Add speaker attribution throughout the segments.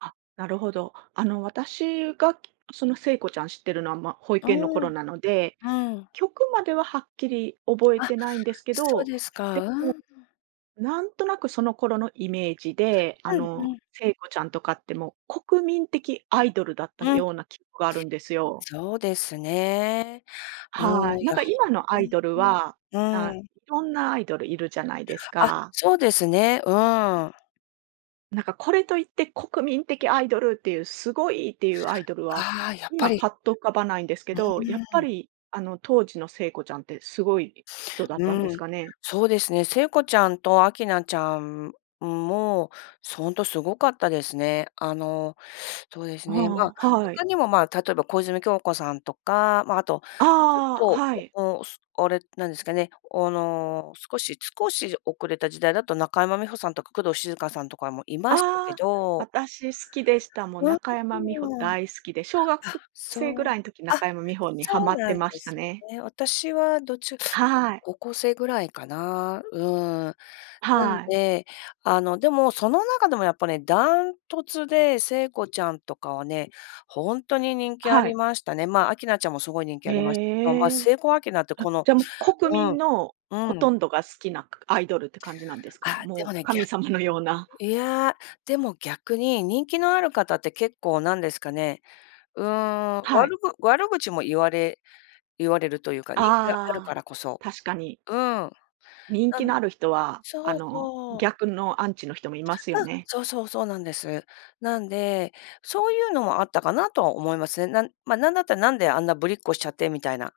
Speaker 1: あ、なるほど。あの私がその聖子ちゃん知ってるのは、ま、保
Speaker 2: うー
Speaker 1: 育園の頃
Speaker 2: ん。う
Speaker 1: なので、
Speaker 2: ーん。
Speaker 1: 曲までははっきり覚え
Speaker 2: あ、
Speaker 1: てないんですけ
Speaker 2: そう
Speaker 1: ど、
Speaker 2: です
Speaker 1: で
Speaker 2: か。うー
Speaker 1: も、
Speaker 2: ん。
Speaker 1: なんとなくその頃のイメージで、あ
Speaker 2: うん、う
Speaker 1: の、
Speaker 2: ん。
Speaker 1: 聖子ちゃんとかってもう国民的アイドルだった
Speaker 2: うん。
Speaker 1: ような記憶があるんですよ。
Speaker 2: そうですね。うー
Speaker 1: は
Speaker 2: ん。
Speaker 1: い。
Speaker 2: い
Speaker 1: なん
Speaker 2: や
Speaker 1: か今の
Speaker 2: ほ
Speaker 1: ア
Speaker 2: う
Speaker 1: イ
Speaker 2: ん
Speaker 1: ドルは、
Speaker 2: うん、
Speaker 1: な
Speaker 2: うーん。
Speaker 1: いろんなアイドルいるじゃないです
Speaker 2: あ、
Speaker 1: か。
Speaker 2: そうですね。うーん。
Speaker 1: なんかこれといって国民的アイドルっていう、すごいっていうアイドルは、
Speaker 2: ああ、やっぱ
Speaker 1: 今
Speaker 2: り
Speaker 1: パッと浮かばないんですけ
Speaker 2: う
Speaker 1: ど、やっぱ
Speaker 2: ーん。
Speaker 1: り、あの当時の聖子ちゃんってすごい、人だっ
Speaker 2: う
Speaker 1: たんで
Speaker 2: ー
Speaker 1: す
Speaker 2: ん。
Speaker 1: かね？
Speaker 2: そうですね。聖子ちゃんと明菜ちゃんも、そんとすごかったですね。あの、そうですね。まあ、
Speaker 1: ああ、はい。
Speaker 2: 他にもまあ、例えば小泉今日子さんとか、まあ、あとちょっ
Speaker 1: ああ、
Speaker 2: と、
Speaker 1: はい。
Speaker 2: おすおれ何ですかね、おの少し少し遅れた時代だと中山美穂さんとか工藤静香さんとかもいましたけ
Speaker 1: ああ、
Speaker 2: ど。
Speaker 1: 私好きでした。もう
Speaker 2: う、う
Speaker 1: 中山美穂
Speaker 2: うーん。
Speaker 1: 大好きで、小学
Speaker 2: あ、
Speaker 1: 生ぐ
Speaker 2: そう
Speaker 1: らいの時
Speaker 2: あ、
Speaker 1: 中山美穂には
Speaker 2: そ
Speaker 1: ま
Speaker 2: う
Speaker 1: っ
Speaker 2: な
Speaker 1: て
Speaker 2: ん
Speaker 1: ま
Speaker 2: で
Speaker 1: した
Speaker 2: すよ
Speaker 1: ね。
Speaker 2: ね。私はどちゅ
Speaker 1: はい。
Speaker 2: 高校生ぐらいかな。うーん。なん
Speaker 1: はい。
Speaker 2: で、あの、でもその中でもやっぱね、ダントツで聖子ちゃんとかはね、ホントに人気あ
Speaker 1: は
Speaker 2: り
Speaker 1: い。
Speaker 2: ましたね。まあ明菜ちゃんもすごい人気ありましたけど、ま
Speaker 1: へ
Speaker 2: あ
Speaker 1: え。
Speaker 2: 聖子明菜って
Speaker 1: あ、
Speaker 2: この
Speaker 1: じゃ、もう国
Speaker 2: う
Speaker 1: 民
Speaker 2: ん、
Speaker 1: の
Speaker 2: う
Speaker 1: ほ
Speaker 2: ん。
Speaker 1: とんどが好きな、かアイドルって感じなんですか？
Speaker 2: あ、で
Speaker 1: もう、
Speaker 2: もね、ぎゃ
Speaker 1: 神様のような。
Speaker 2: いや。でも逆に人気のある方って結構なんですかね、うーん、
Speaker 1: はい。
Speaker 2: 悪ぐ悪口も言われ言われるというか、人気があるか
Speaker 1: ああ、
Speaker 2: らこそ。
Speaker 1: 確かに。
Speaker 2: うん。な
Speaker 1: 人気
Speaker 2: ん
Speaker 1: のある人は、あ
Speaker 2: そう
Speaker 1: の、
Speaker 2: そう。
Speaker 1: 逆のアンチの人もいますよ
Speaker 2: うん。
Speaker 1: ね。
Speaker 2: そうそう、そうなんです。なんで、そういうのもあったかなとは思いますね。なんまあなんだったら何であんなぶりっ子しちゃってみたいな。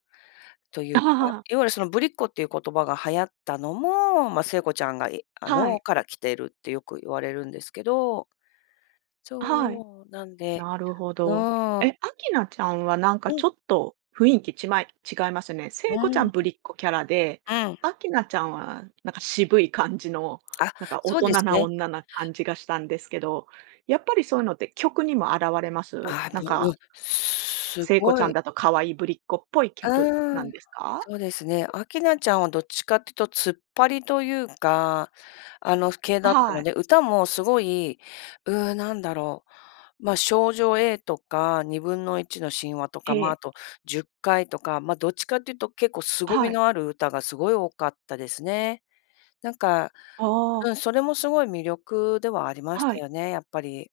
Speaker 2: というか、いわゆるそのぶりっ子っていう言葉が流行ったのも、まあ聖子ちゃんがいあ
Speaker 1: は
Speaker 2: の、
Speaker 1: い。
Speaker 2: から来てるってよく言われるんですけど
Speaker 1: はい。
Speaker 2: そう、なんで
Speaker 1: なるほ
Speaker 2: う
Speaker 1: ど。
Speaker 2: ーん。
Speaker 1: え、明菜ちゃんはなんか
Speaker 2: うん。
Speaker 1: ちょっと雰囲気ちまい違いますよね。
Speaker 2: う
Speaker 1: 聖子ち
Speaker 2: ー
Speaker 1: ゃん
Speaker 2: ん。
Speaker 1: ぶりっ子キャラで、
Speaker 2: うん。
Speaker 1: 明菜ちゃんは、なんか渋い感じの、
Speaker 2: あ、
Speaker 1: なんか大
Speaker 2: そう
Speaker 1: 人
Speaker 2: です
Speaker 1: な
Speaker 2: ね。
Speaker 1: 女な感じがしたんですけど、やっぱりそういうのって曲にも現れます？
Speaker 2: あ
Speaker 1: な
Speaker 2: あ、
Speaker 1: ん
Speaker 2: ぼう
Speaker 1: か
Speaker 2: ん、す
Speaker 1: 聖子ち
Speaker 2: ご
Speaker 1: ゃん
Speaker 2: い
Speaker 1: だと可愛いぶりっ子っぽい曲
Speaker 2: う
Speaker 1: な
Speaker 2: ー
Speaker 1: ん
Speaker 2: ん、
Speaker 1: ですか？
Speaker 2: そうですね。明菜ちゃんはどっちかってとツッパリというか、あの系
Speaker 1: あ
Speaker 2: だった
Speaker 1: は
Speaker 2: の
Speaker 1: い。
Speaker 2: で、歌もすごい、うう、何だろう。ま、少女 A とか、1/2の神話とか、ま
Speaker 1: え
Speaker 2: あ、あ
Speaker 1: え。
Speaker 2: と十戒とか、ま、どっちかっていうと結構凄み
Speaker 1: はい。
Speaker 2: のある歌がすごい多かったですね。なんか、
Speaker 1: あ
Speaker 2: うん、
Speaker 1: あ。
Speaker 2: それもすごい魅力ではありまし
Speaker 1: は
Speaker 2: た
Speaker 1: い。
Speaker 2: よね、やっぱり。